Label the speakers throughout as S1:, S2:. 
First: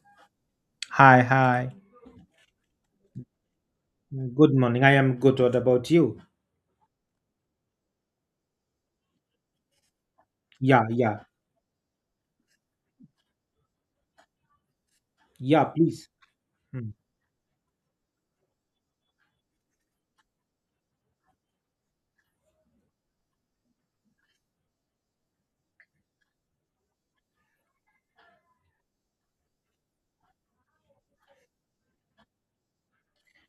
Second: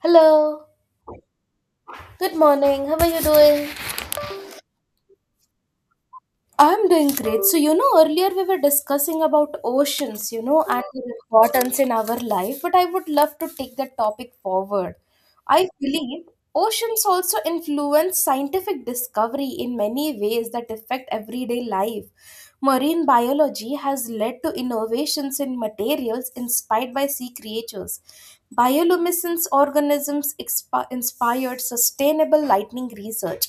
S1: Hello,
S2: Hi, hi.
S1: good morning. How are you doing?
S2: Good morning. I am good. What about you?
S1: I'm doing great. So, earlier we were discussing about oceans, and
S2: Yeah,
S1: their
S2: yeah,
S1: importance in our life, but I would love to take the topic forward.
S2: yeah,
S1: I
S2: please.
S1: believe
S2: Hmm.
S1: oceans also influence scientific discovery in many ways that affect everyday life. Marine biology has led to innovations in materials inspired by sea creatures. Bioluminescence organisms inspired sustainable lightning research.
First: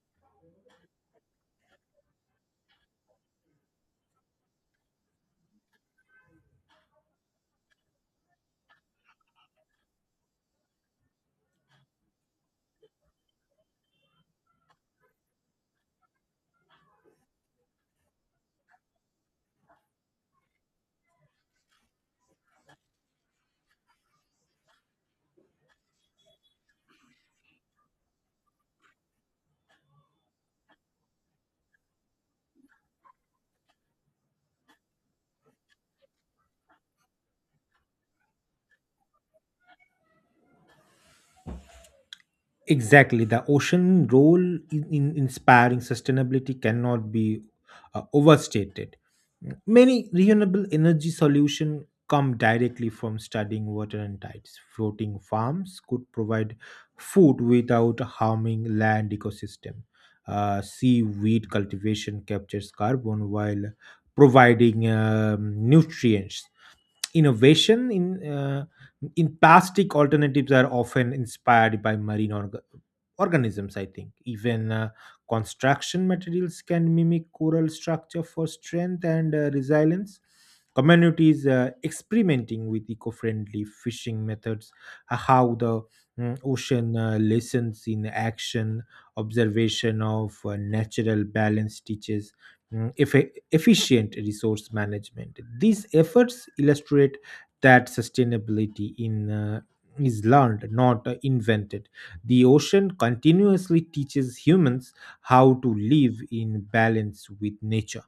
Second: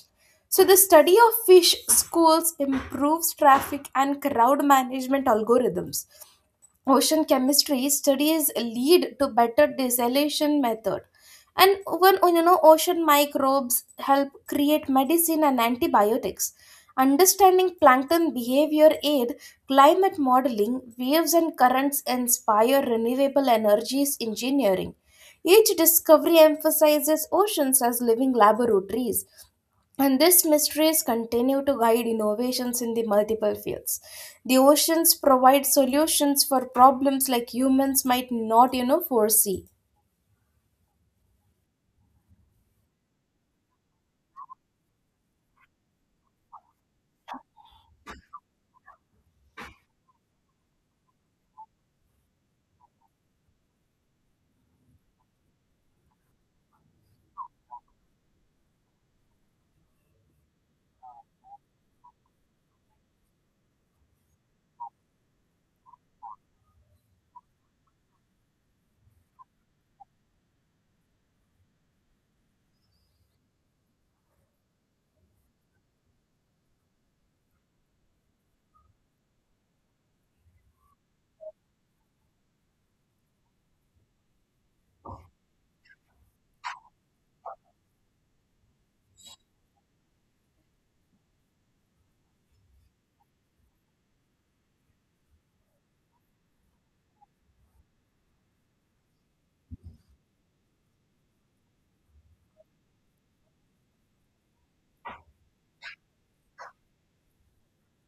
S1: So, the study of fish schools improves traffic and crowd management algorithms. Ocean chemistry studies lead to better desalination method. And when ocean microbes help create medicine and antibiotics. Understanding plankton behavior aid climate modeling, waves and currents inspire renewable energies engineering. Each discovery emphasizes oceans as living laboratories, and these mysteries continue to guide innovations in the multiple fields. The oceans provide solutions for problems like humans might not, foresee.
S2: Exactly. The ocean role in inspiring sustainability cannot be overstated. Many renewable energy solutions come directly from studying water and tides. Floating farms could provide food without harming land ecosystem. Seaweed cultivation captures carbon while providing nutrients innovation in plastic alternatives are often inspired by marine organisms I think even construction materials can mimic coral structure for strength and resilience communities experimenting with eco-friendly fishing methods how the ocean lessons in action observation of natural balance teaches efficient resource management. These efforts illustrate that sustainability in is learned, not invented. The ocean continuously teaches humans how to live in balance with nature.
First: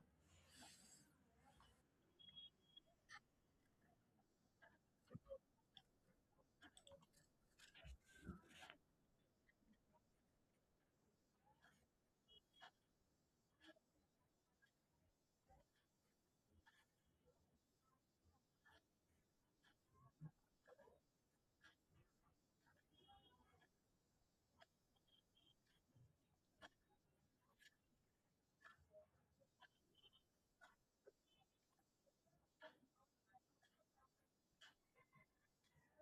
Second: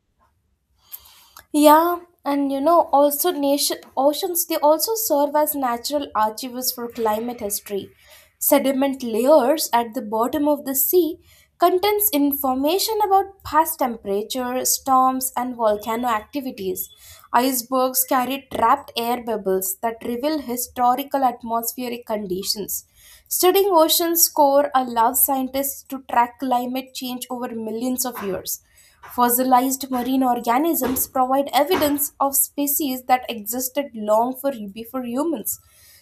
S1: Yeah, and also nation oceans they also serve as natural archives for climate history. Sediment layers at the bottom of the sea contains information about past temperature, storms, and volcano activities. Icebergs carry trapped air bubbles that reveal historical atmospheric conditions. Studying ocean's core allows scientists to track climate change over millions of years. Fossilized marine organisms provide evidence of species that existed long before humans.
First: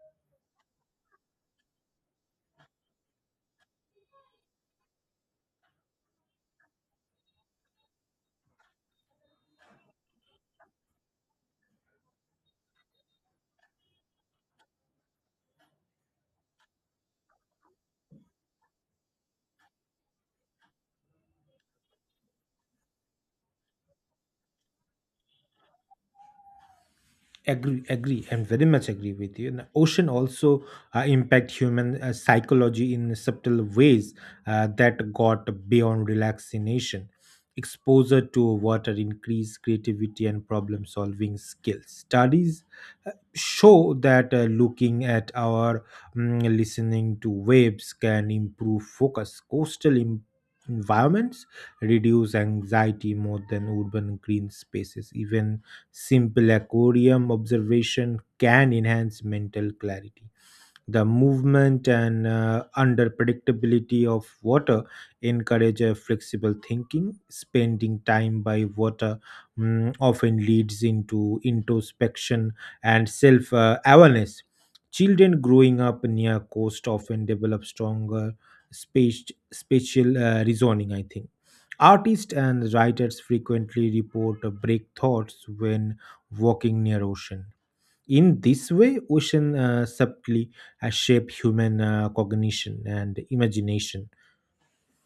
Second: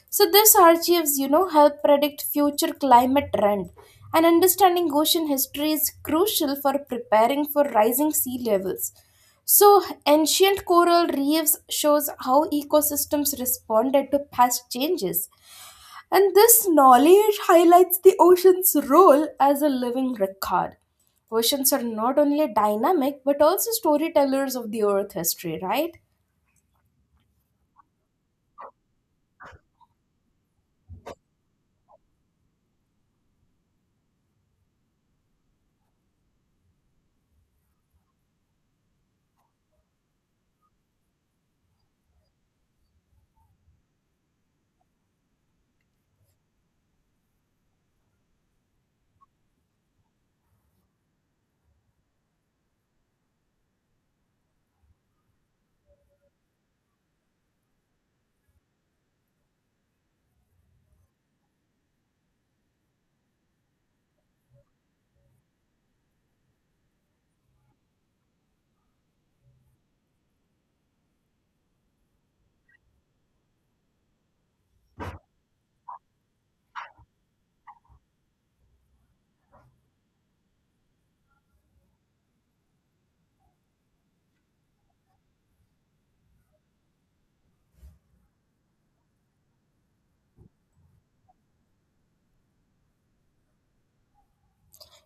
S1: So these archives, help predict future climate trend. And understanding ocean history is crucial for preparing for rising sea levels. So ancient coral reefs shows how ecosystems responded to past changes. And this knowledge highlights the ocean's role as a living record. Oceans are not only dynamic but also storytellers of the earth history, right?
S2: Agree. I'm very much agree with you and ocean also impact human psychology in subtle ways that got beyond relaxation exposure to water increase creativity and problem solving skills studies show that looking at our listening to waves can improve focus coastal environments reduce anxiety more than urban green spaces even simple aquarium observation can enhance mental clarity. The movement and under predictability of water encourage a flexible thinking. Spending time by water often leads into introspection and self awareness. Children growing up near coast often develop stronger space, spatial reasoning, I think. Artists and writers frequently report break thoughts when walking near ocean in this way, ocean subtly shape human cognition and imagination.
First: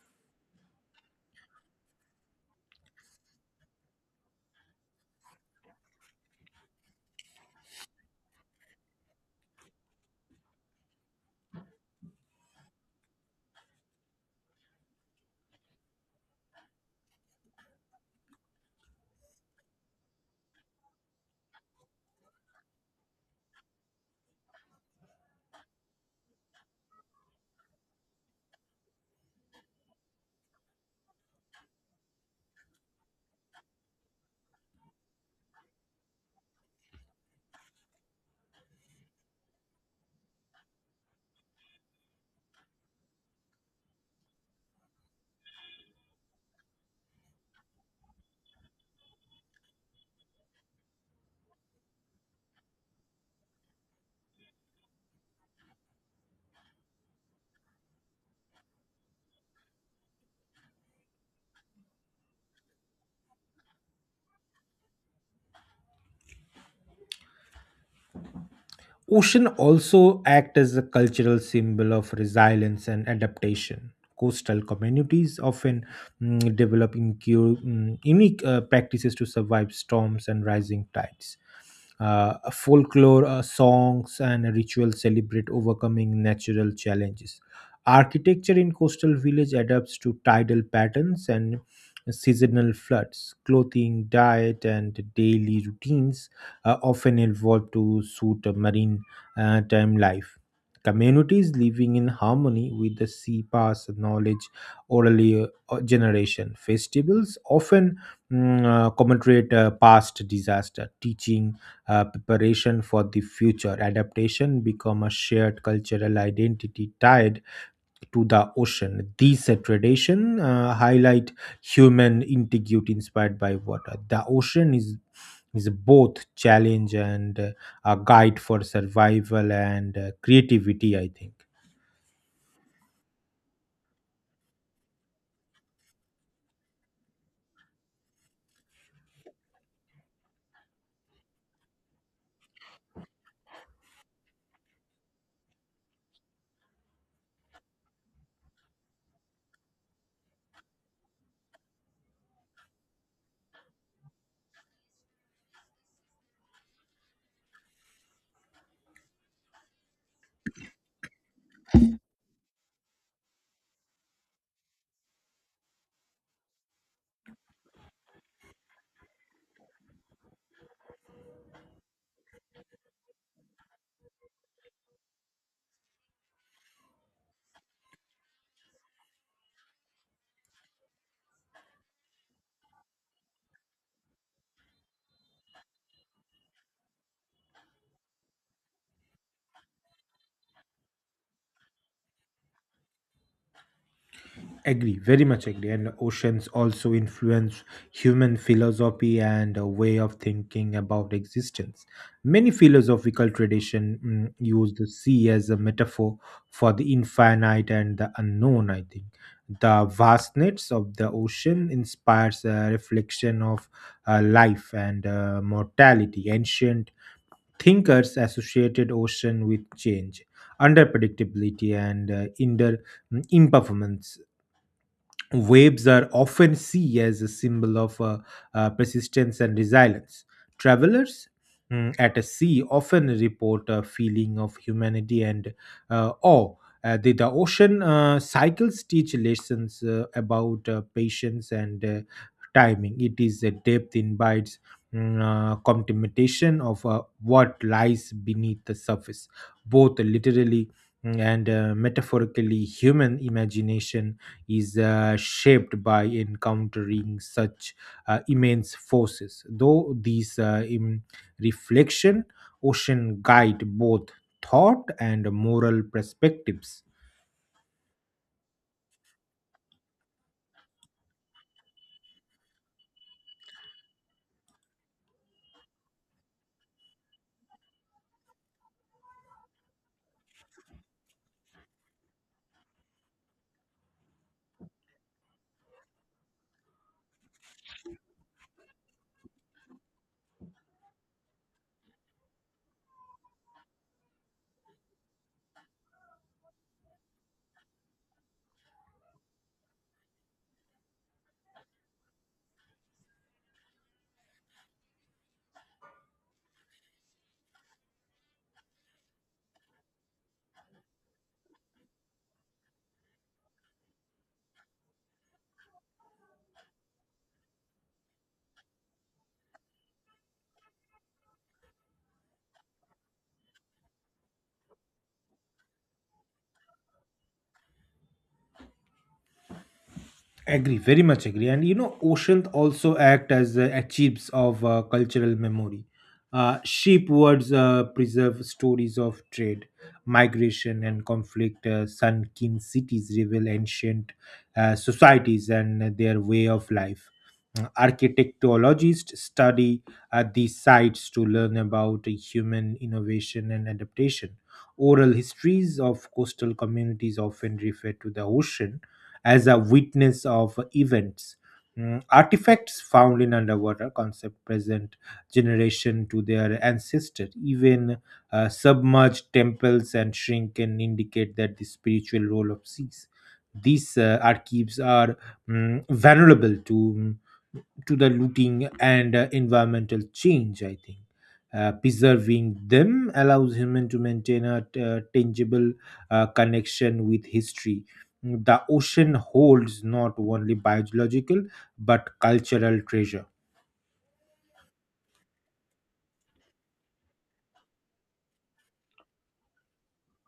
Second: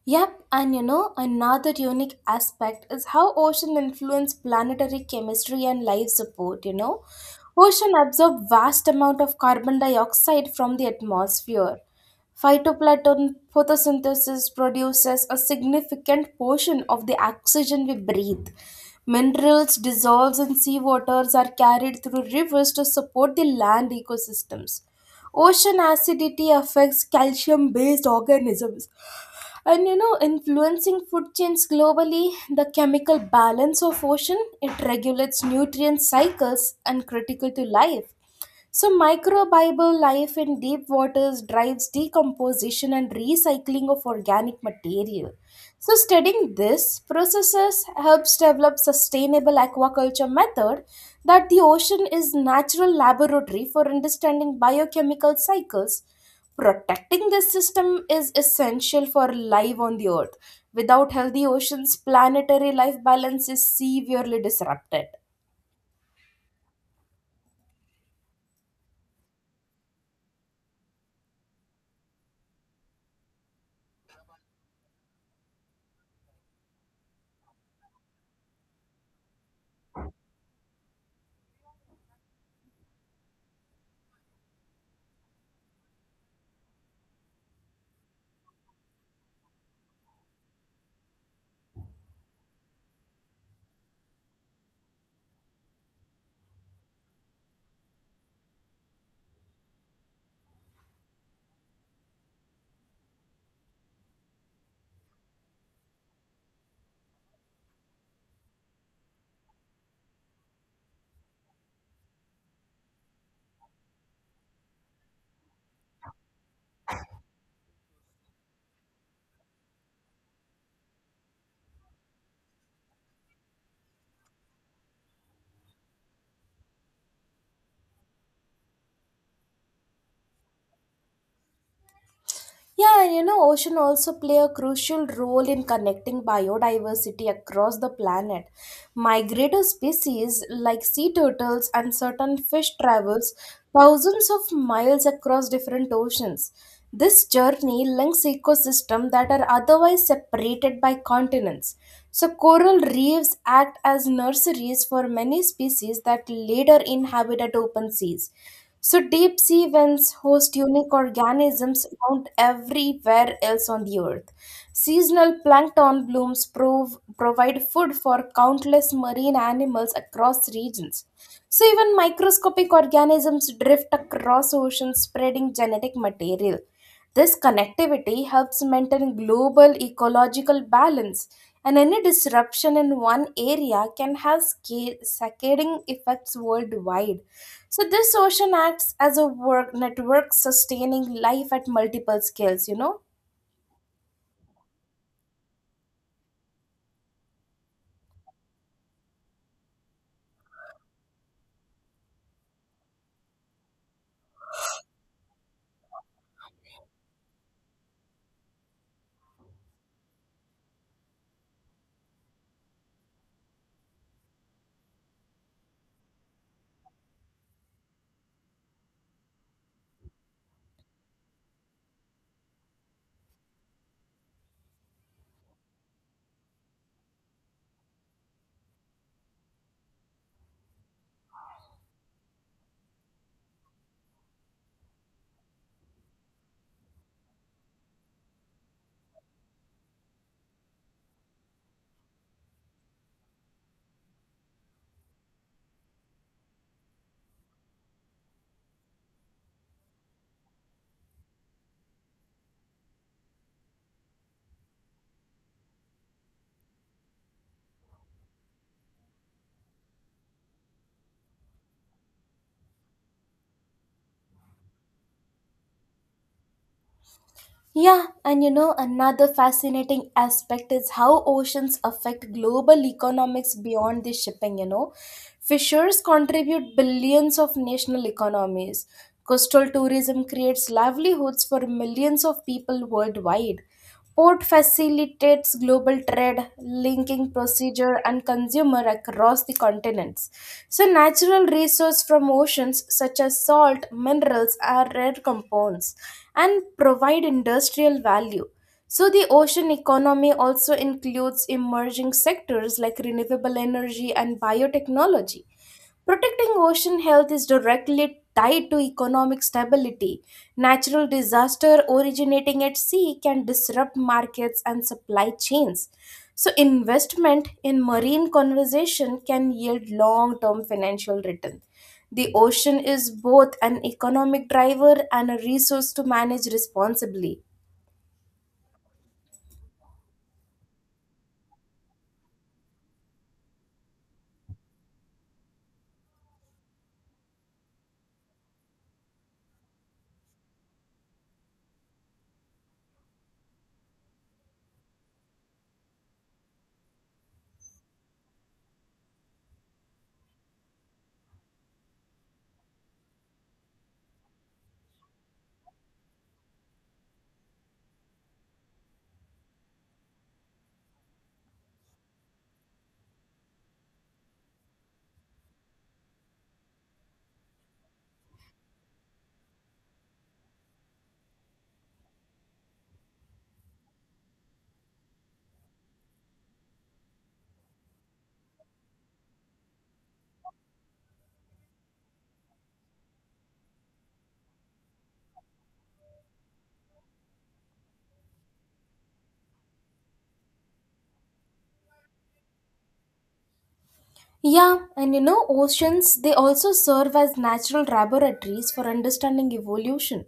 S1: Yep, and another unique aspect is how ocean influence planetary chemistry and life support. Ocean absorb vast amount of carbon dioxide from the atmosphere. Phytoplankton photosynthesis produces a significant portion of the oxygen we breathe. Minerals dissolved in seawaters are carried through rivers to support the land ecosystems. Ocean acidity affects calcium based organisms, and influencing food chains globally. The chemical balance of ocean, it regulates nutrient cycles and critical to life. So, microbial life in deep waters drives decomposition and recycling of organic material. So, studying this processes helps develop sustainable aquaculture method, that the ocean is natural laboratory for understanding biochemical cycles. Protecting this system is essential for life on the earth. Without healthy oceans, planetary life balance is severely disrupted.
S2: Ocean also act as a cultural symbol of resilience and adaptation. Coastal communities often develop unique practices to survive storms and rising tides. Folklore songs and rituals celebrate overcoming natural challenges. Architecture in coastal village adapts to tidal patterns and seasonal floods. Clothing, diet, and daily routines often evolved to suit marine time life. Communities living in harmony with the sea pass knowledge orally generation. Festivals often commemorate past disaster, teaching preparation for the future. Adaptation become a shared cultural identity tied to the ocean. These tradition highlight human integrity inspired by water. The ocean is both challenge and a guide for survival and creativity. I think.
S1: Yeah, and ocean also play a crucial role in connecting biodiversity across the planet. Migratory species like sea turtles and certain fish travels thousands of miles across different oceans. This journey links ecosystems that are otherwise separated by continents. So coral reefs act as nurseries for many species that later inhabited open seas. So deep sea vents host unique organisms found everywhere else on the earth. Seasonal plankton blooms provide food for countless marine animals across regions. So even microscopic organisms drift across oceans spreading genetic material. This connectivity helps maintain global ecological balance, and any disruption in one area can have cascading effects worldwide. So, this ocean acts as a work network sustaining life at multiple scales.
S2: Agree, very much agree. And oceans also influence human philosophy and a way of thinking about existence. Many philosophical tradition use the sea as a metaphor for the infinite and the unknown. I think the vastness of the ocean inspires a reflection of life and mortality. Ancient thinkers associated ocean with change, underpredictability, and imperformance. Waves are often seen as a symbol of persistence and resilience. Travelers at a sea often report a feeling of humanity and awe. The ocean cycles teach lessons about patience and timing. It is a depth invites contemplation of what lies beneath the surface, both literally and metaphorically. Human imagination is shaped by encountering such immense forces. Though these in reflection ocean guide both thought and moral perspectives.
S1: Yeah, and another fascinating aspect is how oceans affect global economics beyond the shipping. Fishers contribute billions of national economies. Coastal tourism creates livelihoods for millions of people worldwide. Port facilitates global trade, linking procedure and consumer across the continents. So natural resources from oceans such as salt, minerals are rare compounds and provide industrial value. So the ocean economy also includes emerging sectors like renewable energy and biotechnology. Protecting ocean health is directly tied to economic stability. Natural disaster originating at sea can disrupt markets and supply chains. So, investment in marine conservation can yield long term financial return. The ocean is both an economic driver and a resource to manage responsibly.
S2: Agree, very much agree. And you know, oceans also act as archives of cultural memory. Shipwrecks preserve stories of trade, migration, and conflict. Sunken cities reveal ancient societies and their way of life. Architectologists study these sites to learn about human innovation and adaptation. Oral histories of coastal communities often refer to the ocean as a witness of events. Artifacts found in underwater concept present generation to their ancestors. Even submerged temples and shrine can indicate that the spiritual role of seas. These archives are vulnerable to to the looting and environmental change I think preserving them allows human to maintain a tangible connection with history the ocean holds not only biological but cultural treasure.
S1: Yeah, and oceans, they also serve as natural laboratories for understanding evolution.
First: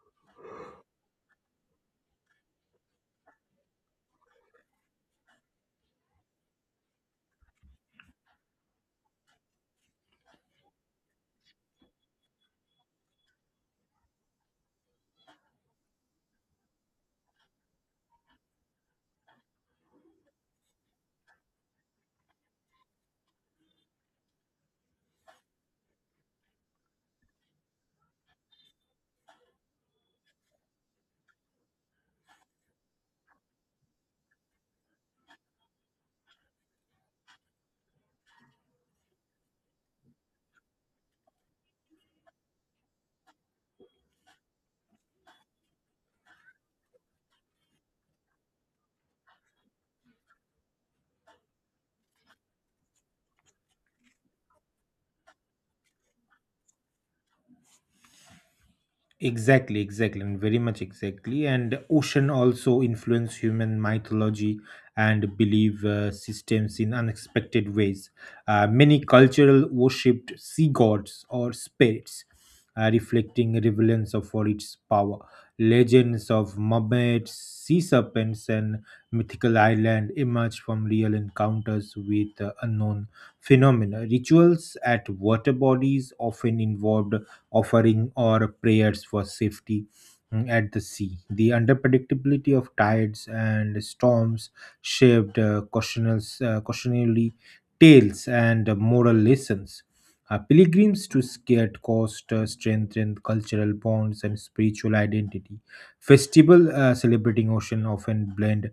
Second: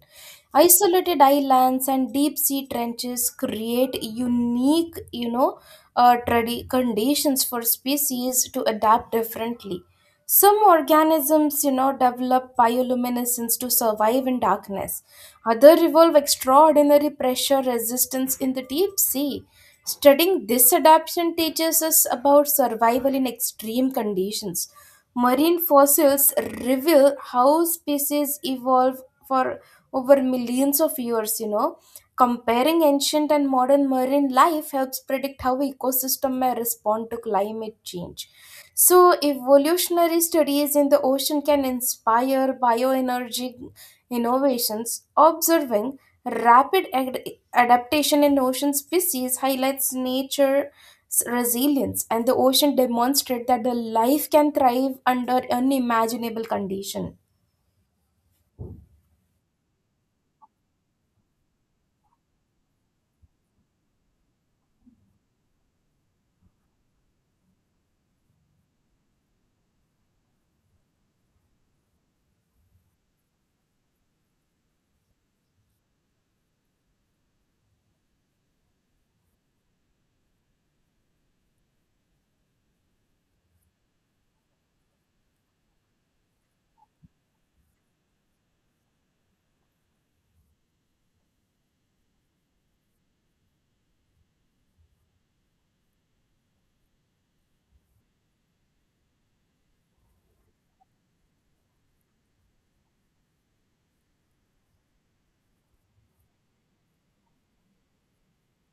S1: Isolated islands and deep sea trenches create unique, conditions for species to adapt differently. Some organisms, develop bioluminescence to survive in darkness. Others evolve extraordinary pressure resistance in the deep sea. Studying this adaptation teaches us about survival in extreme conditions. Marine fossils reveal how species evolved for over millions of years. Comparing ancient and modern marine life helps predict how ecosystem may respond to climate change. So, evolutionary studies in the ocean can inspire bioenergy innovations. Observing rapid adaptation in ocean species highlights nature resilience, and the ocean demonstrate that the life can thrive under unimaginable condition.
S2: Exactly. And ocean also influence human mythology and belief systems in unexpected ways. Many cultural worshipped sea gods or spirits, reflecting relevance of for its power. Legends of mermaids, sea serpents, and mythical island emerge from real encounters with unknown phenomena. Rituals at water bodies often involved offering or prayers for safety at the sea. The unpredictability of tides and storms shaped cautionary tales and moral lessons. Pilgrims to Scared Coast strengthened cultural bonds and spiritual identity. Festival celebrating ocean often blend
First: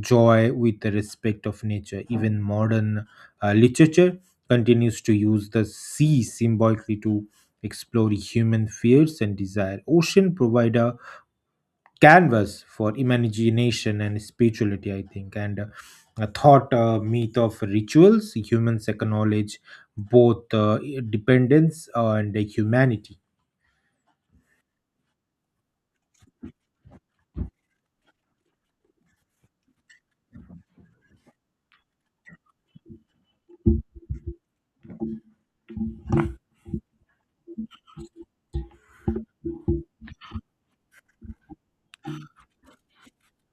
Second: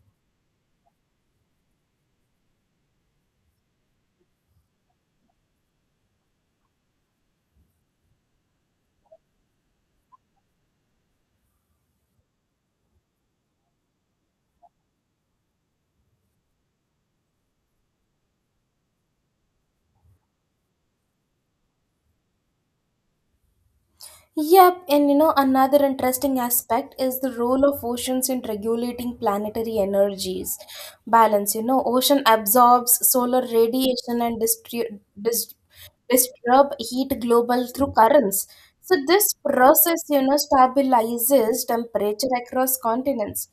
S2: joy with the respect of nature. Even modern literature continues to use the sea symbolically to explore human fears and desire. Ocean provide a canvas for imagination and spirituality, I think, and a thought myth of rituals. Humans acknowledge both dependence and humanity.
S1: Yep, and another interesting aspect is the role of oceans in regulating planetary energies balance. Ocean absorbs solar radiation and dis- disturb heat global through currents. So this process stabilizes temperature across continents.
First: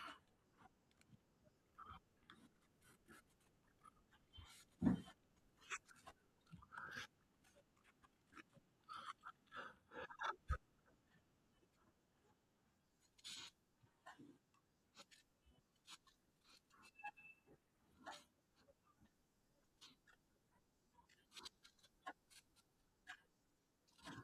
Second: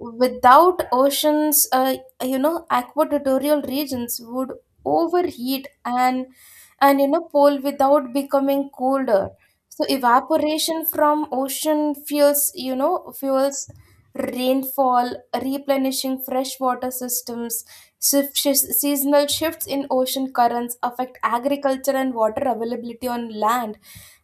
S1: Without oceans, aquatorial regions would overheat, and pole without becoming colder. So evaporation from ocean fuels you know fuels rainfall, replenishing freshwater systems. Seasonal shifts in ocean currents affect agriculture and water availability on land.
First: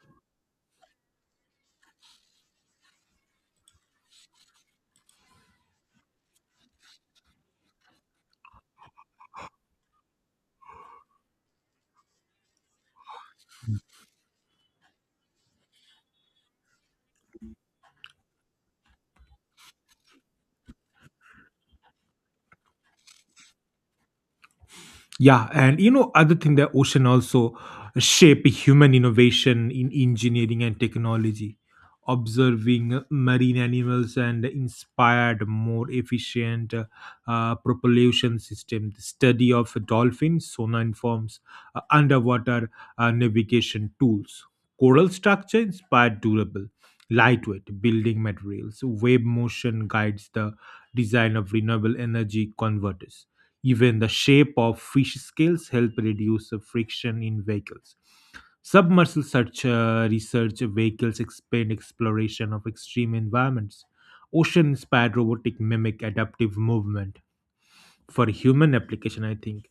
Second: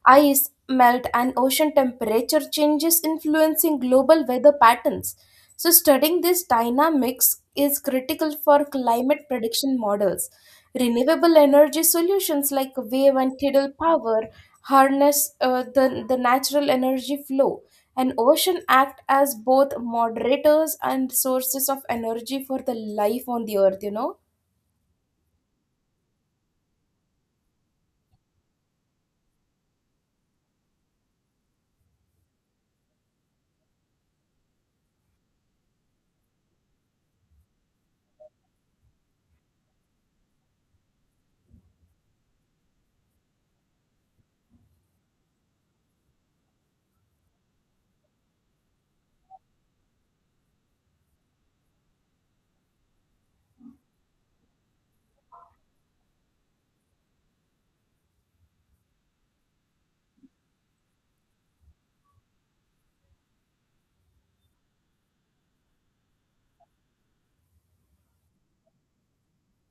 S1: Ice melt and ocean temperature changes influencing global weather patterns. So, studying these dynamics is critical for climate prediction models. Renewable energy solutions like wave and tidal power harness the natural energy flow, and ocean act as both moderators and sources of energy for the life on the earth.
S2: Yeah, and you know, other thing the ocean also shape human innovation in engineering and technology. Observing marine animals and inspired more efficient propulsion system. The study of dolphins sonar informs underwater navigation tools. Coral structure inspired durable, lightweight building materials. Wave motion guides the design of renewable energy converters even the shape of fish scales help reduce the friction in vehicles. Submersible search research vehicles expand exploration of extreme environments. Ocean-inspired robotic mimic adaptive movement. For human application, I think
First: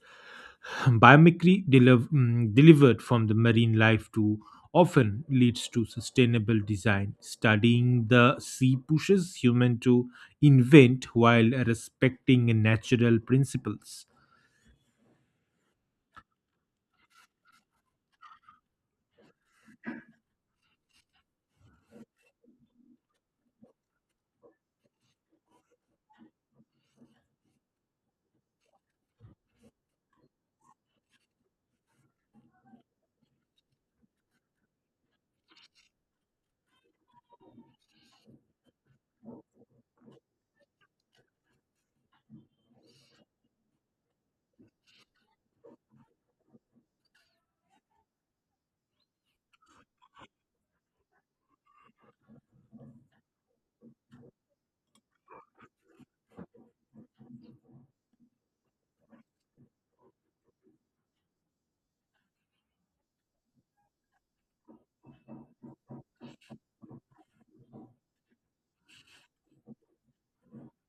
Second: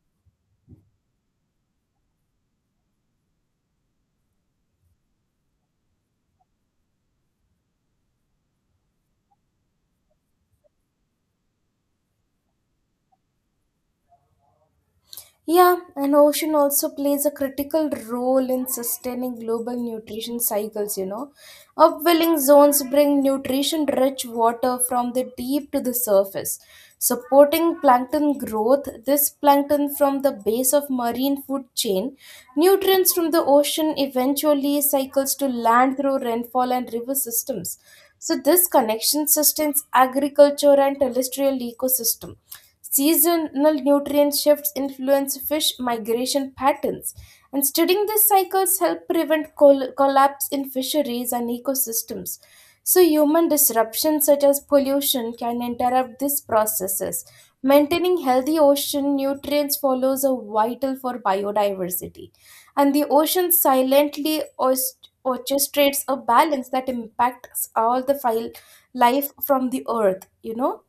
S2: biomimicry delivered from the marine life to often leads to sustainable design. Studying the sea pushes human to invent while respecting natural principles.
S1: Yeah, and ocean also plays a critical role in sustaining global nutrition cycles. Upwelling zones bring nutrition-rich water from the deep to the surface, supporting plankton growth. This plankton from the base of marine food chain, nutrients from the ocean eventually cycles to land through rainfall and river systems. So this connection sustains agriculture and terrestrial ecosystem. Seasonal nutrient shifts influence fish migration patterns, and studying these cycles help prevent collapse in fisheries and ecosystems. So, human disruptions such as pollution can interrupt these processes. Maintaining healthy ocean nutrients follows are vital for biodiversity, and the ocean silently orchestrates a balance that impacts all the file life from the earth.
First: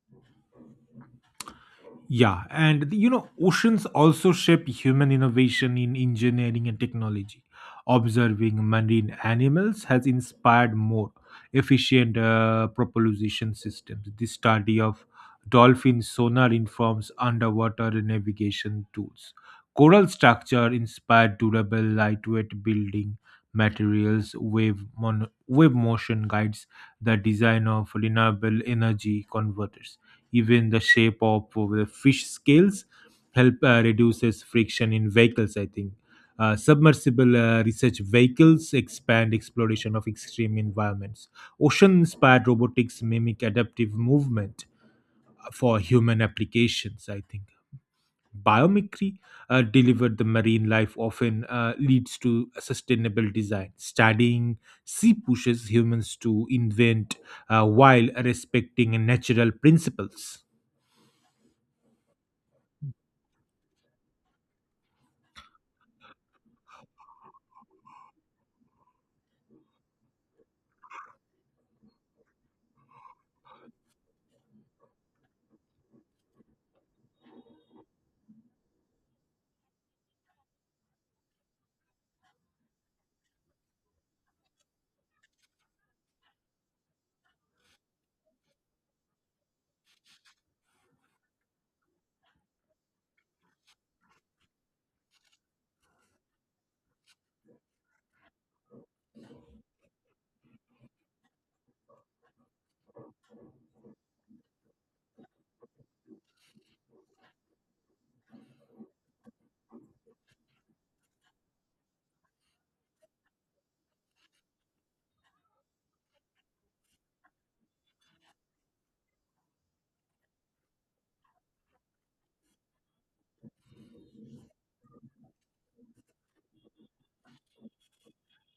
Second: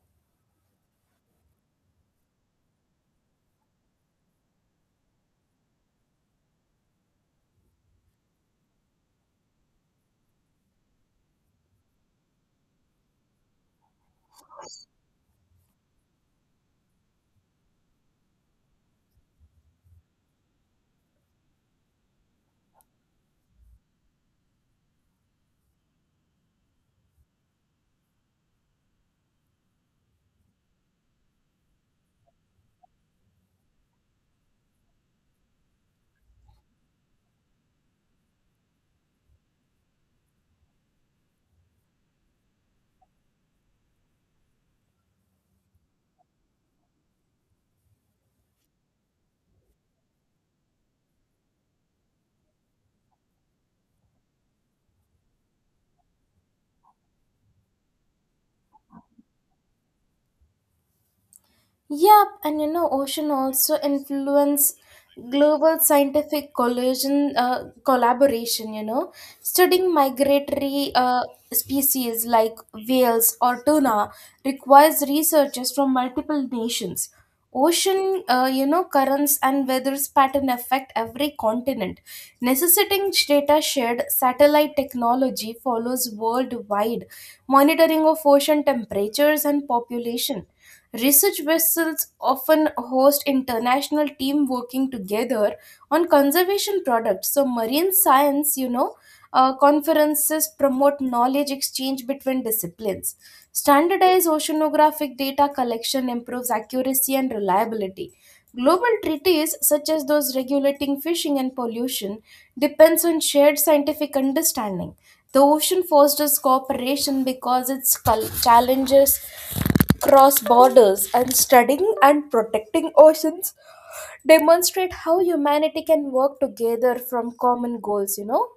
S2: Yeah, and you know, oceans also shape human innovation in engineering and technology. Observing marine animals has inspired more efficient propulsion systems. The study of dolphin sonar informs underwater navigation tools. Coral structure inspired durable, lightweight building materials. Wave motion guides the design of renewable energy converters. Even the shape of the fish scales help reduces friction in vehicles. I think submersible research vehicles expand exploration of extreme environments. Ocean-inspired robotics mimic adaptive movement for human applications. I think biomimicry delivered the marine life often leads to sustainable design studying sea pushes humans to invent while respecting natural principles.
S1: Yep, and ocean also influence global scientific collision collaboration. Studying migratory species like whales or tuna requires researchers from multiple nations. Ocean, currents and weather's pattern affect every continent. Necessitating data shared satellite technology follows worldwide monitoring of ocean temperatures and population. Research vessels often host international team working together on conservation products. So marine science, conferences promote knowledge exchange between disciplines. Standardized oceanographic data collection improves accuracy and reliability. Global treaties such as those regulating fishing and pollution depends on shared scientific understanding. The ocean fosters cooperation because it challenges cross borders, and studying and protecting oceans demonstrate how humanity can work together from common goals.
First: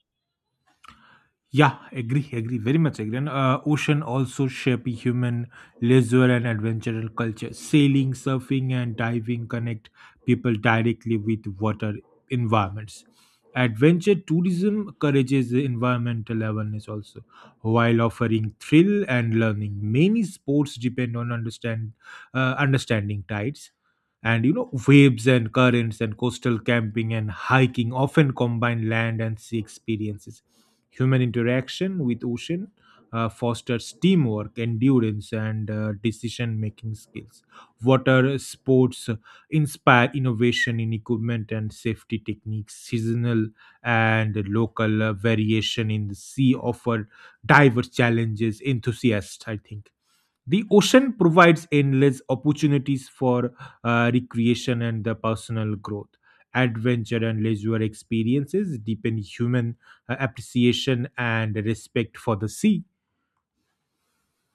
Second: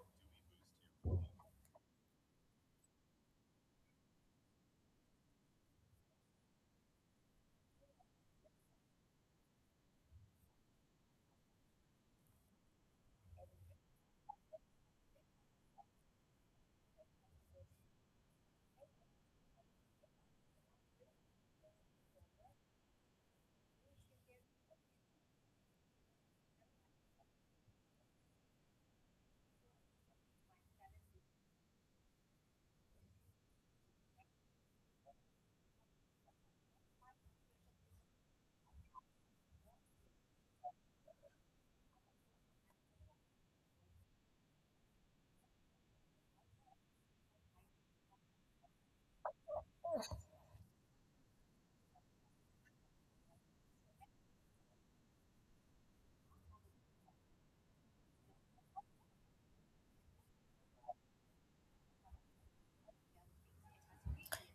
S2: Yeah, agree, agree, very much agree. And ocean also shape human leisure and adventure culture. Sailing, surfing, and diving connect people directly with water environments. Adventure tourism encourages environmental awareness also, while offering thrill and learning. Many sports depend on understanding tides and you know waves and currents and coastal camping and hiking often combine land and sea experiences. Human interaction with ocean fosters teamwork, endurance, and decision-making skills. Water sports inspire innovation in equipment and safety techniques. Seasonal and local variation in the sea offer diverse challenges. Enthusiasts, I think. The ocean provides endless opportunities for recreation and the personal growth. Adventure and leisure experiences deepen human appreciation and respect for the sea.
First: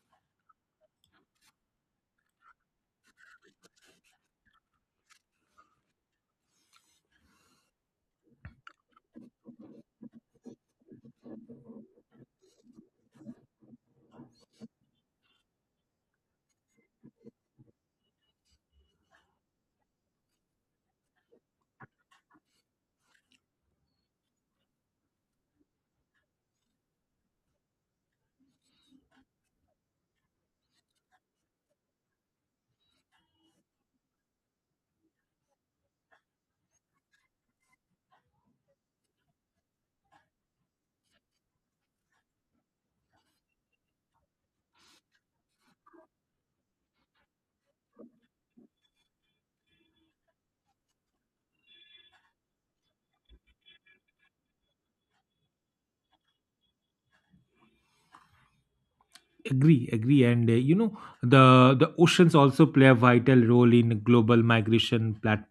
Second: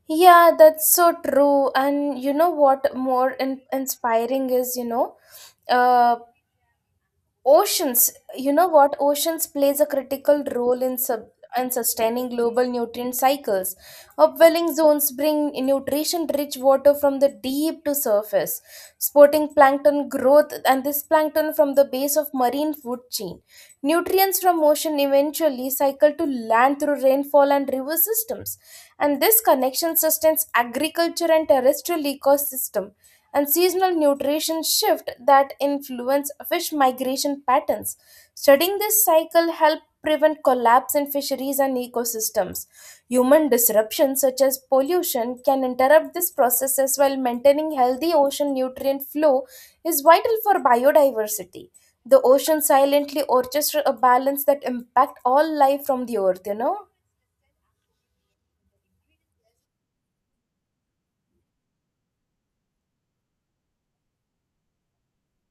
S1: Yeah, that's so true, and you know what more inspiring is uh, Oceans, you know what? Oceans plays a critical role in sub in sustaining global nutrient cycles. Upwelling zones bring nutrition-rich water from the deep to surface, supporting plankton growth, and this plankton from the base of marine food chain. Nutrients from ocean eventually cycle to land through rainfall and river systems, and this connection sustains agriculture and terrestrial ecosystem, and seasonal nutrition shift that influence fish migration patterns. Studying this cycle help prevent collapse in fisheries and ecosystems. Human disruptions such as pollution can interrupt these processes while maintaining healthy ocean nutrient flow is vital for biodiversity. The ocean silently orchestrates a balance that impact all life from the earth?
S2: Agree. And you know the oceans also play a vital role in global migration plat-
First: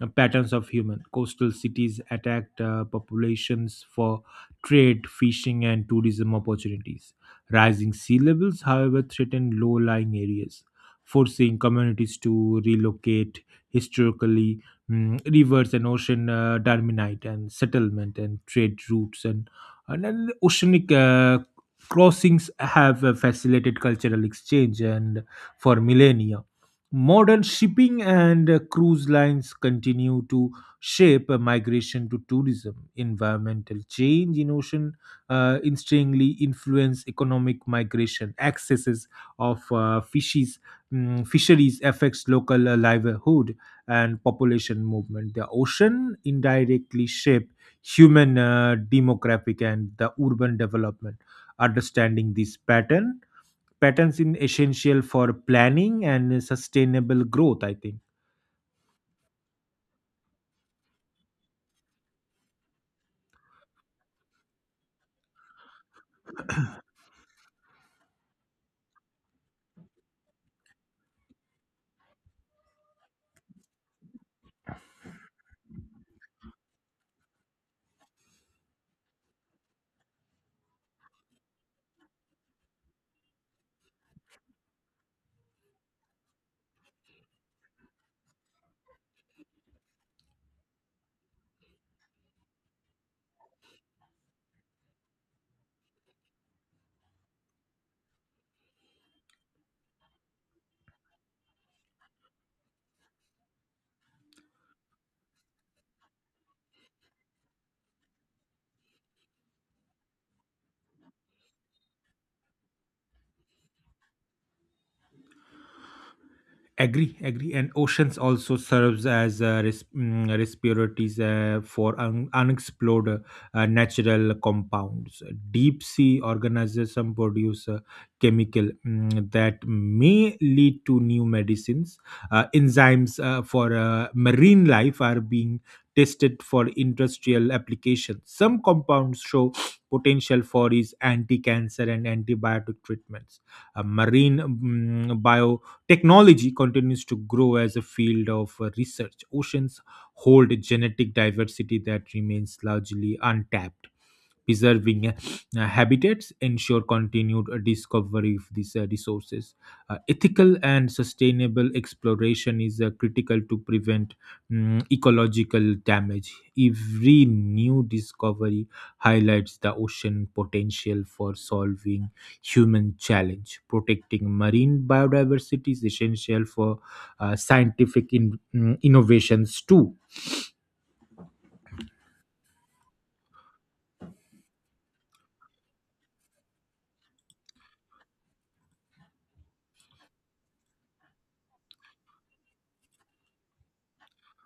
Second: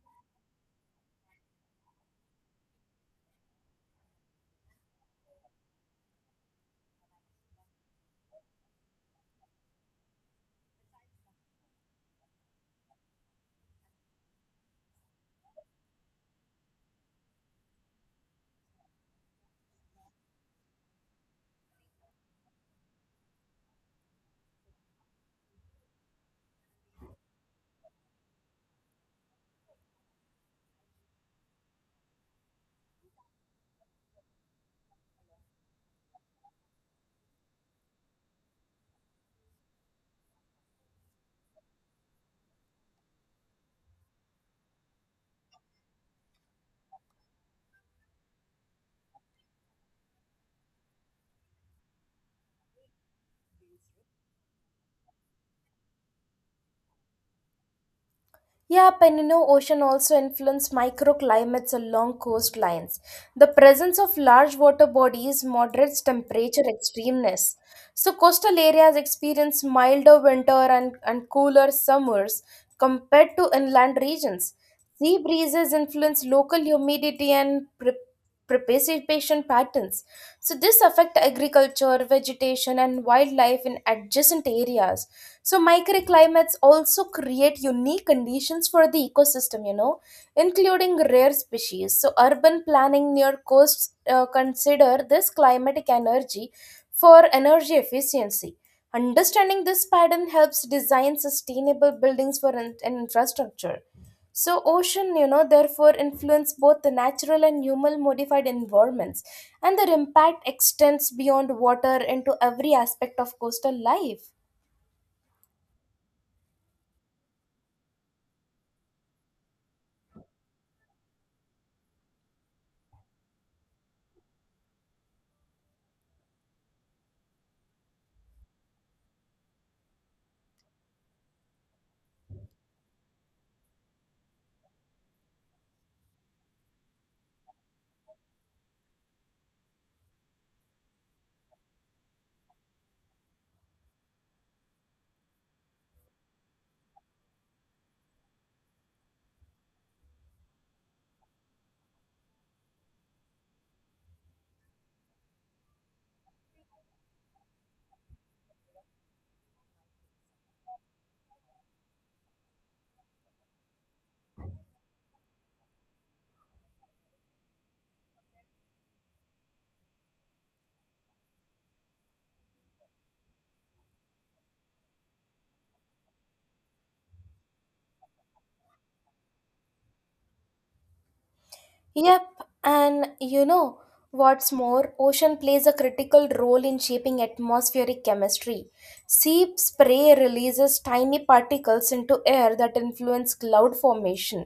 S2: uh, patterns of human coastal cities attacked populations for trade fishing and tourism opportunities rising sea levels however threaten low-lying areas forcing communities to relocate historically rivers and ocean dominate and settlement and trade routes and then oceanic crossings have facilitated cultural exchange and for millennia modern shipping and cruise lines continue to shape migration to tourism environmental change in ocean interestingly influence economic migration excesses of fisheries affects local livelihood and population movement the ocean indirectly shape human demographic and the urban development understanding this pattern patterns in essential for planning and sustainable growth I think.
S1: Yeah, Penino Ocean also influenced microclimates along coastlines. The presence of large water bodies moderates temperature extremeness. So coastal areas experience milder winter and cooler summers compared to inland regions. Sea breezes influence local humidity and precipitation patterns. So this affect agriculture, vegetation and wildlife in adjacent areas. So microclimates also create unique conditions for the ecosystem, including rare species. So urban planning near coasts consider this climatic energy for energy efficiency. Understanding this pattern helps design sustainable buildings for and infrastructure. So ocean, therefore influence both the natural and human modified environments, and their impact extends beyond water into every aspect of coastal life.
S2: Agree, agree. And oceans also serves as respiratories for unexplored natural compounds. Deep sea organisms produce chemical that may lead to new medicines. Enzymes for marine life are being tested for industrial application. Some compounds show potential for is anti-cancer and antibiotic treatments. Marine bio technology continues to grow as a field of research. Oceans hold a genetic diversity that remains largely untapped. Preserving habitats ensure continued discovery of these resources. Ethical and sustainable exploration is critical to prevent ecological damage. Every new discovery highlights the ocean potential for solving human challenge. Protecting marine biodiversity is essential for scientific innovations too.
S1: Yep, and you know what's more, ocean plays a critical role in shaping atmospheric chemistry. Sea spray releases tiny particles into air that influence cloud formation.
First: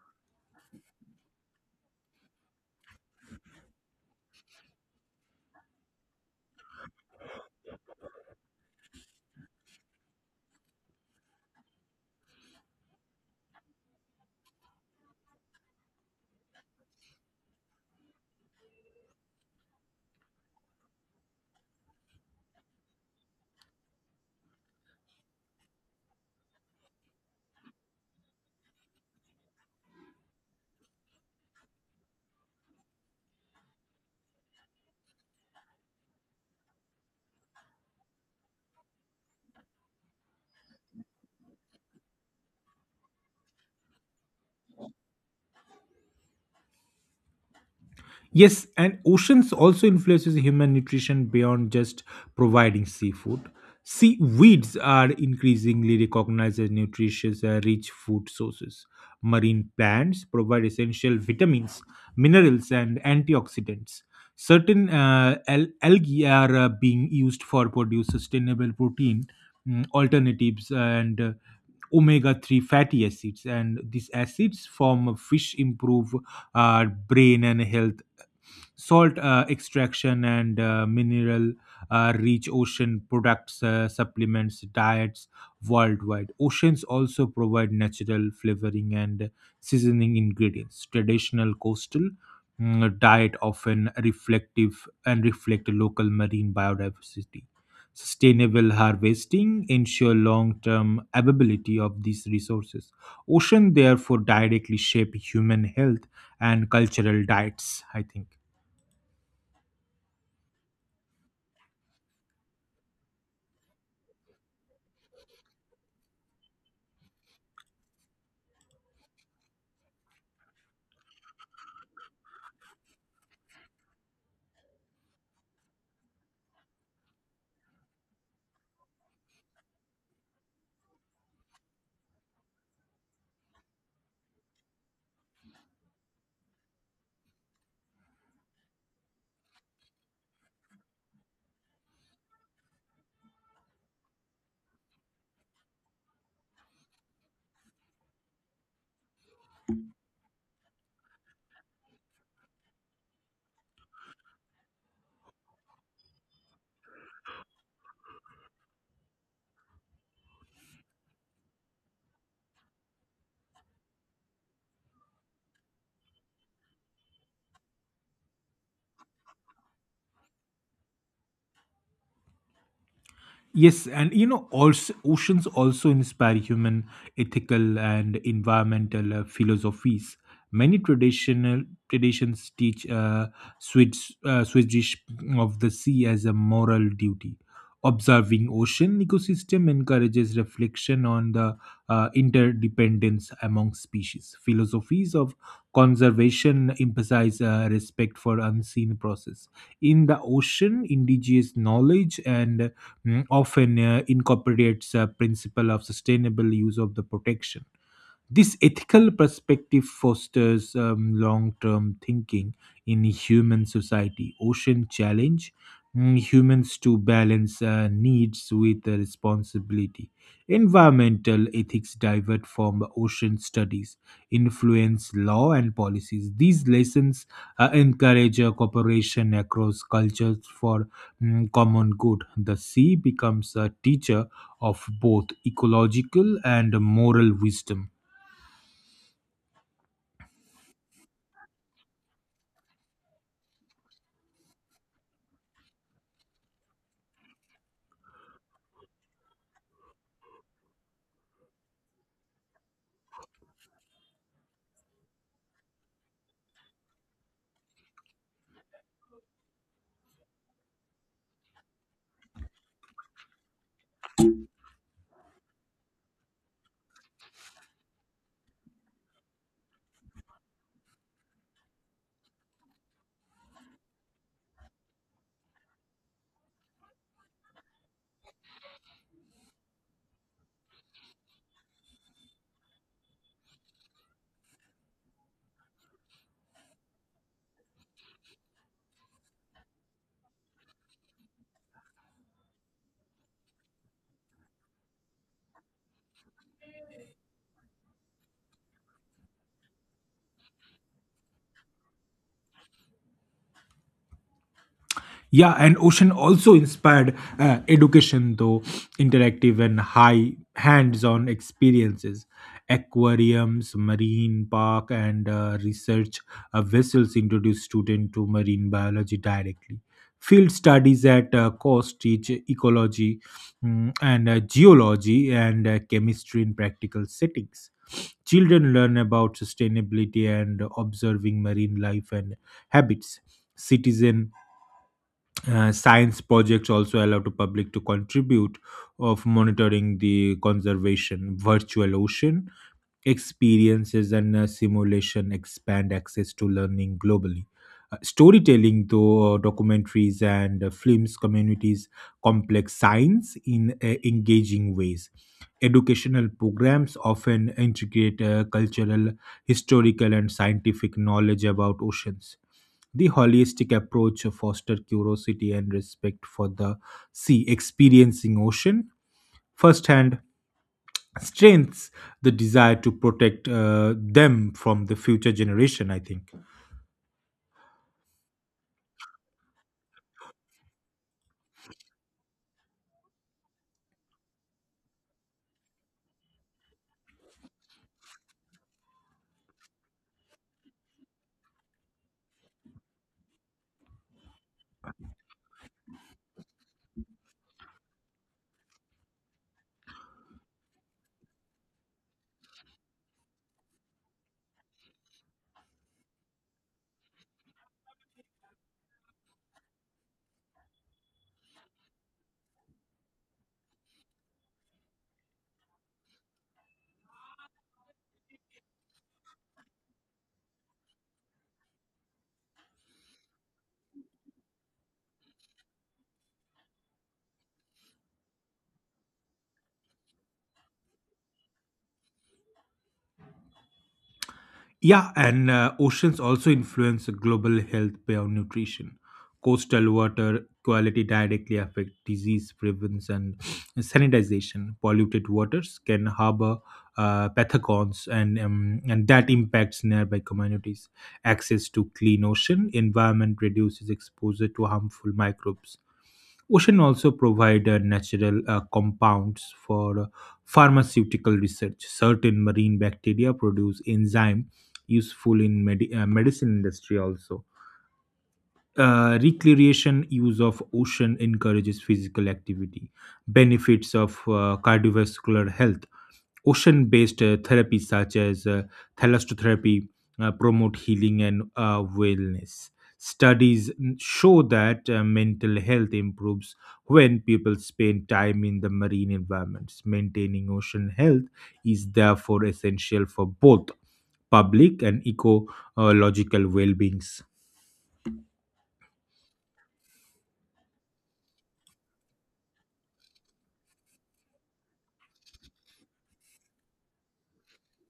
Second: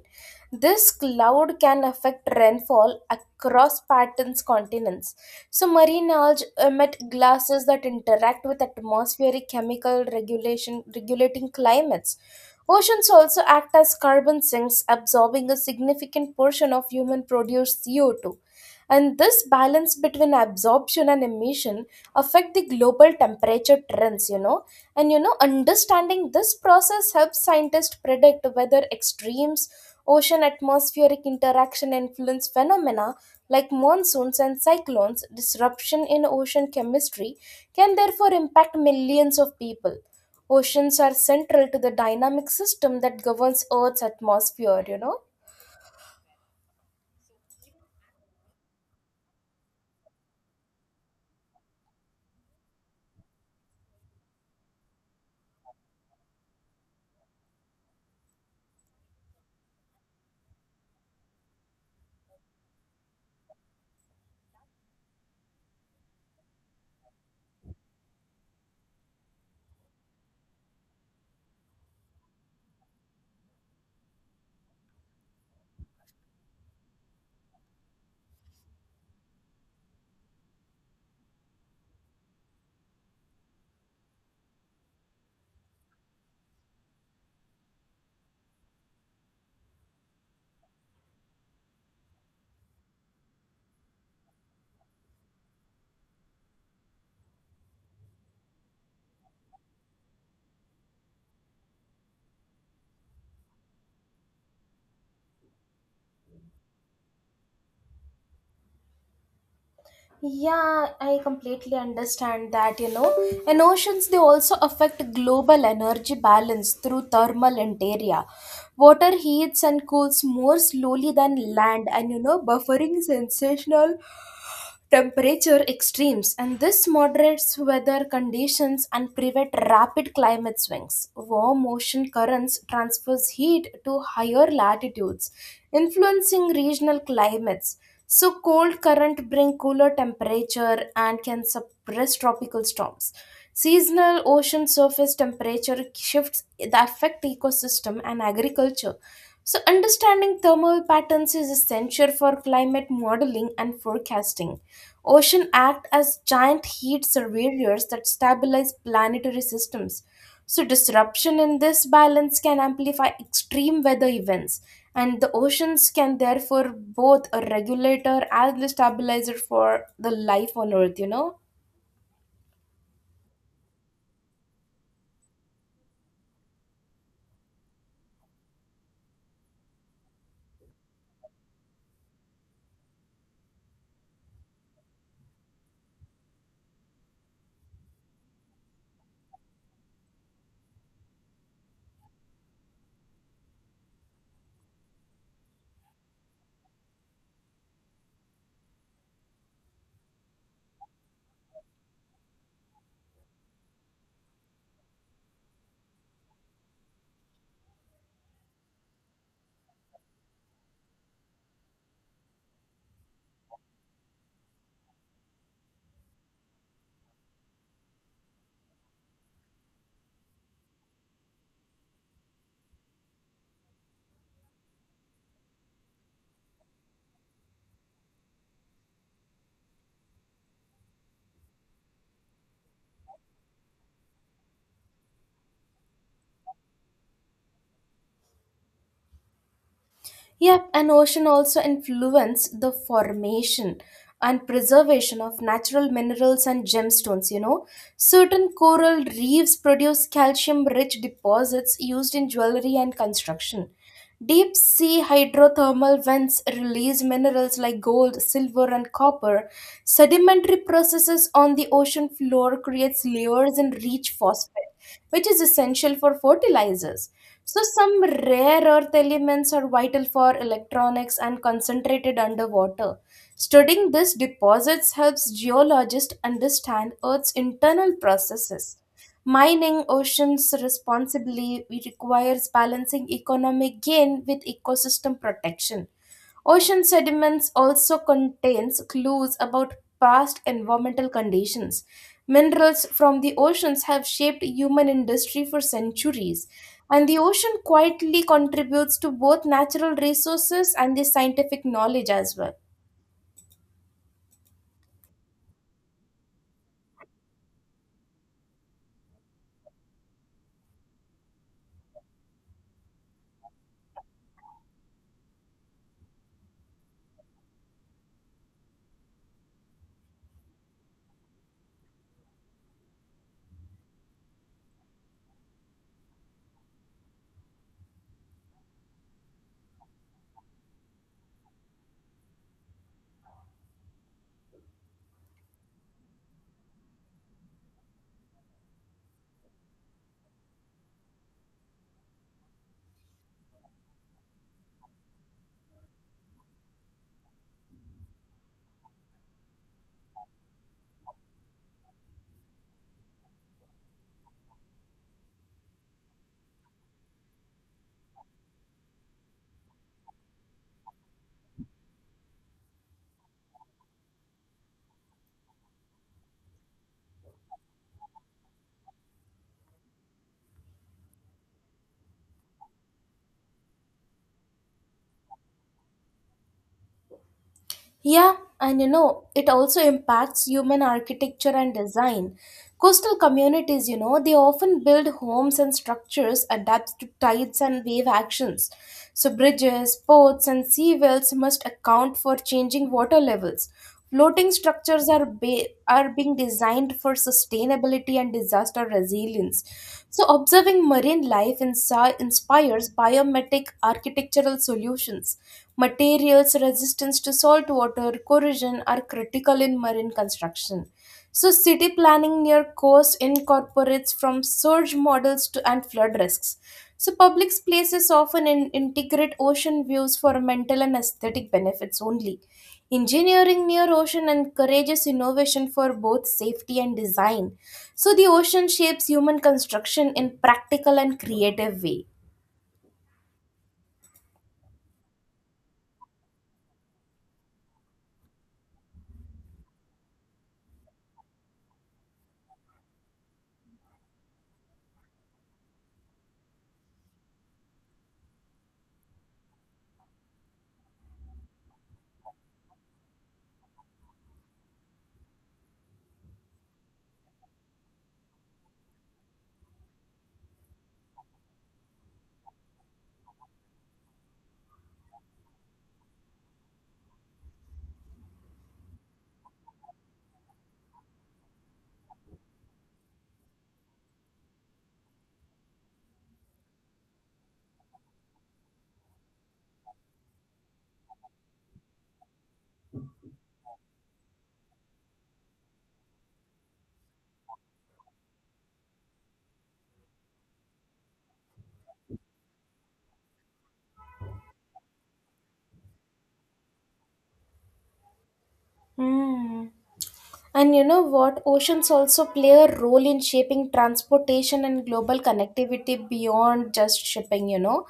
S1: This cloud can affect rainfall across patterns continents. So marine algae emit gases that interact with atmospheric chemical regulation regulating climates. Oceans also act as carbon sinks, absorbing a significant portion of human produced CO2, and this balance between absorption and emission affect the global temperature trends. And understanding this process helps scientists predict whether extremes ocean atmospheric interaction influence phenomena like monsoons and cyclones disruption in ocean chemistry can therefore impact millions of people oceans are central to the dynamic system that governs earth's atmosphere
S2: Yes, and oceans also influences human nutrition beyond just providing seafood. Seaweeds are increasingly recognized as nutritious, rich food sources. Marine plants provide essential vitamins, minerals, and antioxidants. Certain algae are being used for produce sustainable protein alternatives and omega-3 fatty acids and these acids from fish improve our brain and health salt extraction and mineral rich ocean products, supplements, diets worldwide. Oceans also provide natural flavoring and seasoning ingredients. Traditional coastal diet often reflective and reflect local marine biodiversity. Sustainable harvesting ensure long-term availability of these resources. Ocean therefore directly shape human health and cultural diets, I think.
S1: Yeah, I completely understand that. And oceans, they also affect global energy balance through thermal interior. Water heats and cools more slowly than land, and, buffering sensational temperature extremes, and this moderates weather conditions and prevent rapid climate swings. Warm ocean currents transfers heat to higher latitudes, influencing regional climates. So cold current bring cooler temperature and can suppress tropical storms. Seasonal ocean surface temperature shifts that affect ecosystem and agriculture. So understanding thermal patterns is essential for climate modeling and forecasting. Ocean act as giant heat surveyors that stabilize planetary systems. So disruption in this balance can amplify extreme weather events and the oceans can therefore both a regulator and the stabilizer for the life on earth,
S2: Yes, and you know, also oceans also inspire human ethical and environmental philosophies. Many traditional traditions teach Swiss Swedish of the sea as a moral duty. Observing ocean ecosystem encourages reflection on the interdependence among species. Philosophies of conservation emphasize respect for unseen process in the ocean. Indigenous knowledge and often incorporates a principle of sustainable use of the protection this ethical perspective fosters long term thinking in human society. Ocean challenge humans to balance needs with responsibility. Environmental ethics divert from ocean studies, influence law and policies. These lessons encourage cooperation across cultures for common good. The sea becomes a teacher of both ecological and moral wisdom.
S1: Yep, and ocean also influence the formation and preservation of natural minerals and gemstones. Certain coral reefs produce calcium-rich deposits used in jewelry and construction. Deep sea hydrothermal vents release minerals like gold, silver, and copper. Sedimentary processes on the ocean floor creates layers and rich phosphate, which is essential for fertilizers. So, some rare earth elements are vital for electronics and concentrated underwater. Studying these deposits helps geologists understand Earth's internal processes. Mining oceans responsibly requires balancing economic gain with ecosystem protection. Ocean sediments also contains clues about past environmental conditions. Minerals from the oceans have shaped human industry for centuries. And the ocean quietly contributes to both natural resources and the scientific knowledge as well.
S2: Yeah, and Ocean also inspired education, though interactive and high hands on experiences. Aquariums, marine park, and research vessels introduce students to marine biology directly. Field studies at coast teach ecology and geology and chemistry in practical settings. Children learn about sustainability and observing marine life and habits. Citizen science projects also allow the public to contribute of monitoring the conservation virtual ocean experiences and simulation expand access to learning globally. Storytelling, though, documentaries and films communities complex science in engaging ways. Educational programs often integrate cultural, historical, and scientific knowledge about oceans. The holistic approach fosters curiosity and respect for the sea, experiencing ocean firsthand strengths the desire to protect them from the future generation I think.
S1: Yeah, and it also impacts human architecture and design. Coastal communities, they often build homes and structures adapt to tides and wave actions. So, bridges, ports, and sea wells must account for changing water levels. Floating structures are are being designed for sustainability and disaster resilience. So observing marine life inspires biomimetic architectural solutions. Materials resistance to salt water corrosion are critical in marine construction. So, city planning near coast incorporates from surge models to and flood risks. So, public places often integrate ocean views for mental and aesthetic benefits only. Engineering near ocean encourages innovation for both safety and design. So, the ocean shapes human construction in practical and creative way.
S2: Yeah, and oceans also influence global health beyond nutrition. Coastal water quality directly affect disease prevention and sanitization. Polluted waters can harbor pathogens, and that impacts nearby communities. Access to clean ocean environment reduces exposure to harmful microbes. Ocean also provide natural compounds for pharmaceutical research. Certain marine bacteria produce enzyme useful in medicine industry also recreation use of ocean encourages physical activity benefits of cardiovascular health ocean based therapies such as thalassotherapy promote healing and wellness studies show that mental health improves when people spend time in the marine environments maintaining ocean health is therefore essential for both public and ecological well-being.
S1: Hmm. And you know what? Oceans also play a role in shaping transportation and global connectivity beyond just shipping,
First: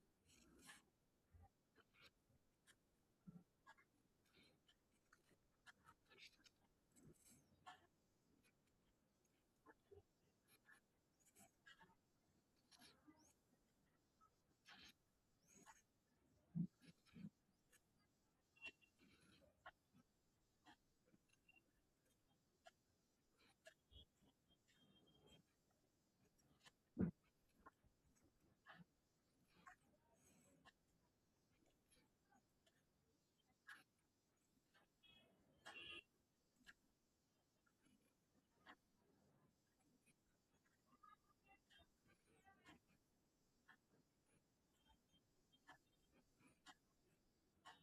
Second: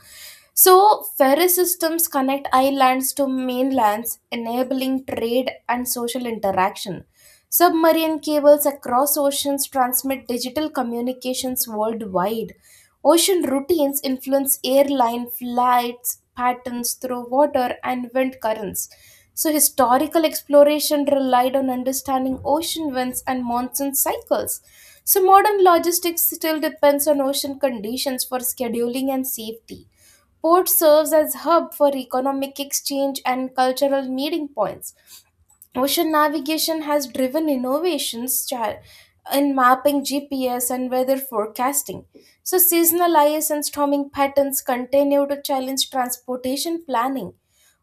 S1: So, ferry systems connect islands to mainlands, enabling trade and social interaction. Submarine cables across oceans transmit digital communications worldwide. Ocean routines influence airline flights patterns through water and wind currents. So, historical exploration relied on understanding ocean winds and monsoon cycles. So, modern logistics still depends on ocean conditions for scheduling and safety. Port serves as hub for economic exchange and cultural meeting points. Ocean navigation has driven innovations in mapping GPS and weather forecasting. So, seasonal ice and storming patterns continue to challenge transportation planning.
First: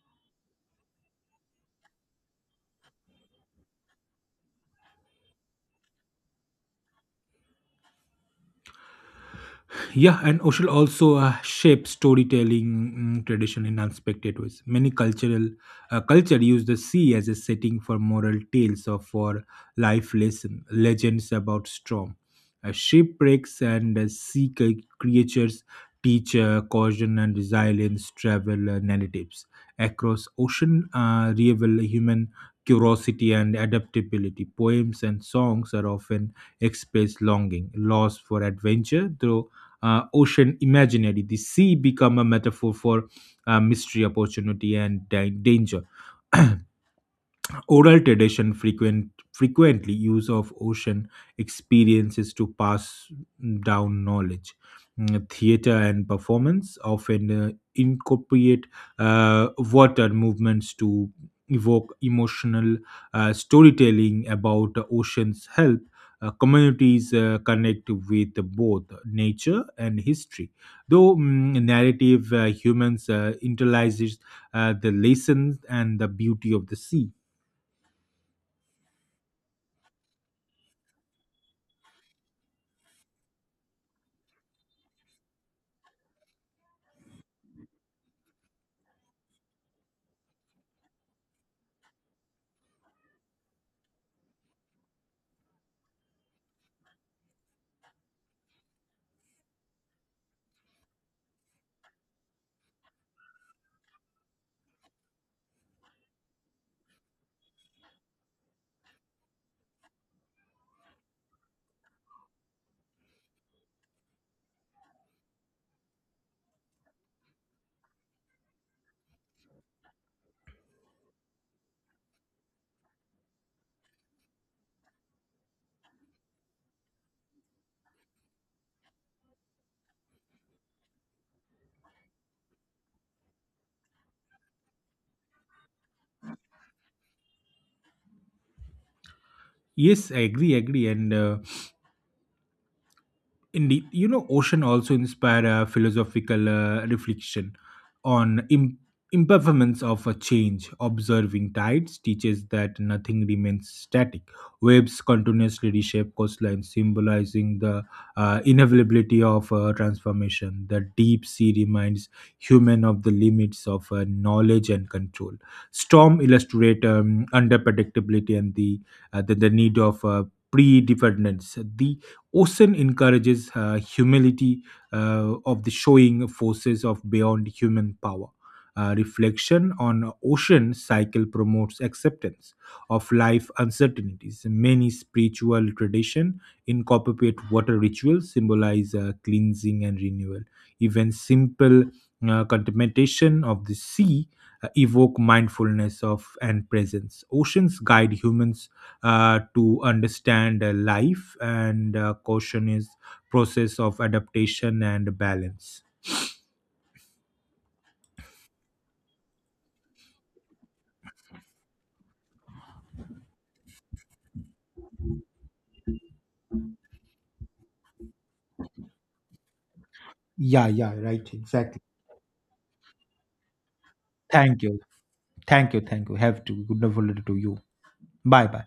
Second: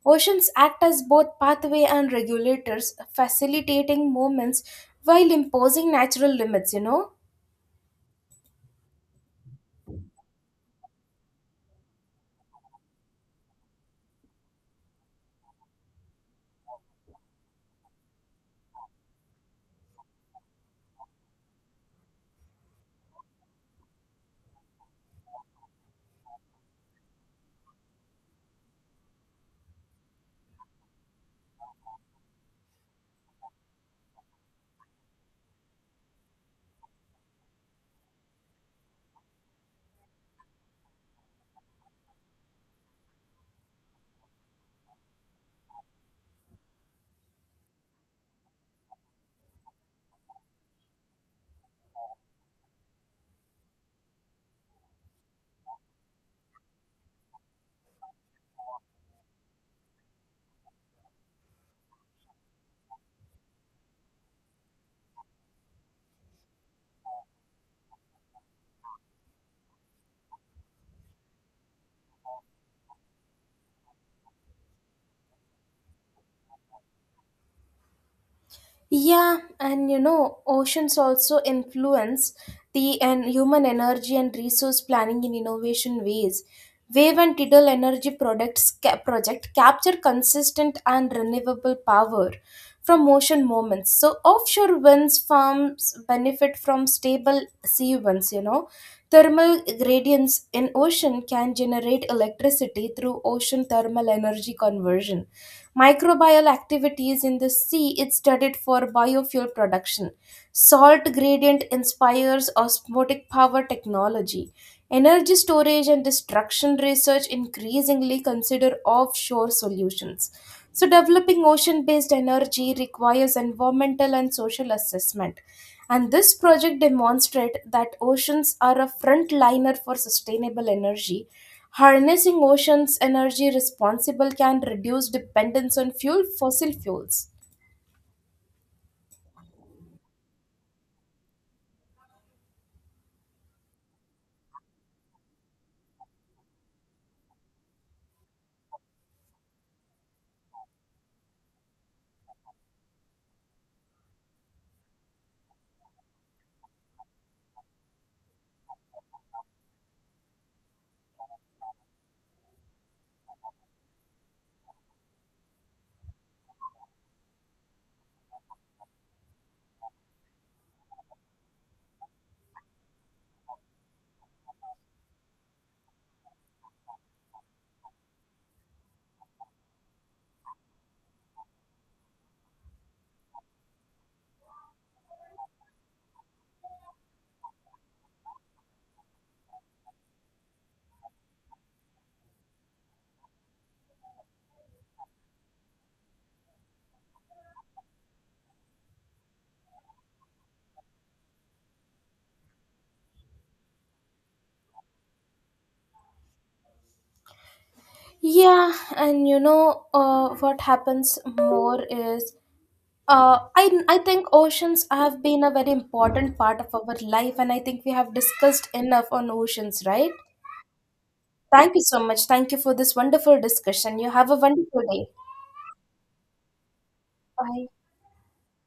S1: Oceans act as both pathway and regulators, facilitating movements while imposing natural limits,
S2: Yeah, and Oshul also shapes storytelling tradition in unexpected ways. Many cultural culture use the sea as a setting for moral tales or for life lesson legends about storm, shipwrecks, and sea creatures teach caution and resilience. Travel narratives across ocean reveal human curiosity and adaptability. Poems and songs are often express longing, loss for adventure, though ocean imaginary. The sea become a metaphor for mystery, opportunity, and danger. Oral tradition frequently use of ocean experiences to pass down knowledge. Theater and performance often incorporate water movements to evoke emotional storytelling about the ocean's help. Communities connect with both nature and history. Though narrative humans internalizes the lessons and the beauty of the sea.
S1: Yeah, and oceans also influence the and human energy and resource planning in innovation ways. Wave and tidal energy products project capture consistent and renewable power from ocean movements. So offshore winds farms benefit from stable sea winds, Thermal gradients in ocean can generate electricity through ocean thermal energy conversion. Microbial activities in the sea is studied for biofuel production. Salt gradient inspires osmotic power technology. Energy storage and destruction research increasingly consider offshore solutions. So, developing ocean based energy requires environmental and social assessment. And this project demonstrates that oceans are a frontliner for sustainable energy. Harnessing oceans' energy responsible can reduce dependence on fuel fossil fuels.
S2: Yes, I agree. And Indeed, you know, ocean also inspire a philosophical reflection on impermanence of a change. Observing tides teaches that nothing remains static. Waves continuously reshape coastlines, symbolizing the inevitability of transformation. The deep sea reminds human of the limits of knowledge and control. Storm illustrate under predictability and the need of predefiniteness. The Ocean encourages humility of the showing forces of beyond human power. Reflection on ocean cycle promotes acceptance of life uncertainties. Many spiritual tradition incorporate water rituals symbolize cleansing and renewal. Even simple contemplation of the sea evoke mindfulness of and presence. Oceans guide humans to understand life and caution is process of adaptation and balance.
S1: Yeah, and what happens more is I think oceans have been a very important part of our life, and I think we have discussed enough on oceans, right?
S2: Yeah, yeah, right.
S1: Thank you
S2: Exactly.
S1: so much. Thank you for this wonderful discussion. You have a
S2: Thank you.
S1: wonderful day.
S2: Thank you. Thank you. Have to. Good wonderful day to you.
S1: Bye.
S2: Bye bye.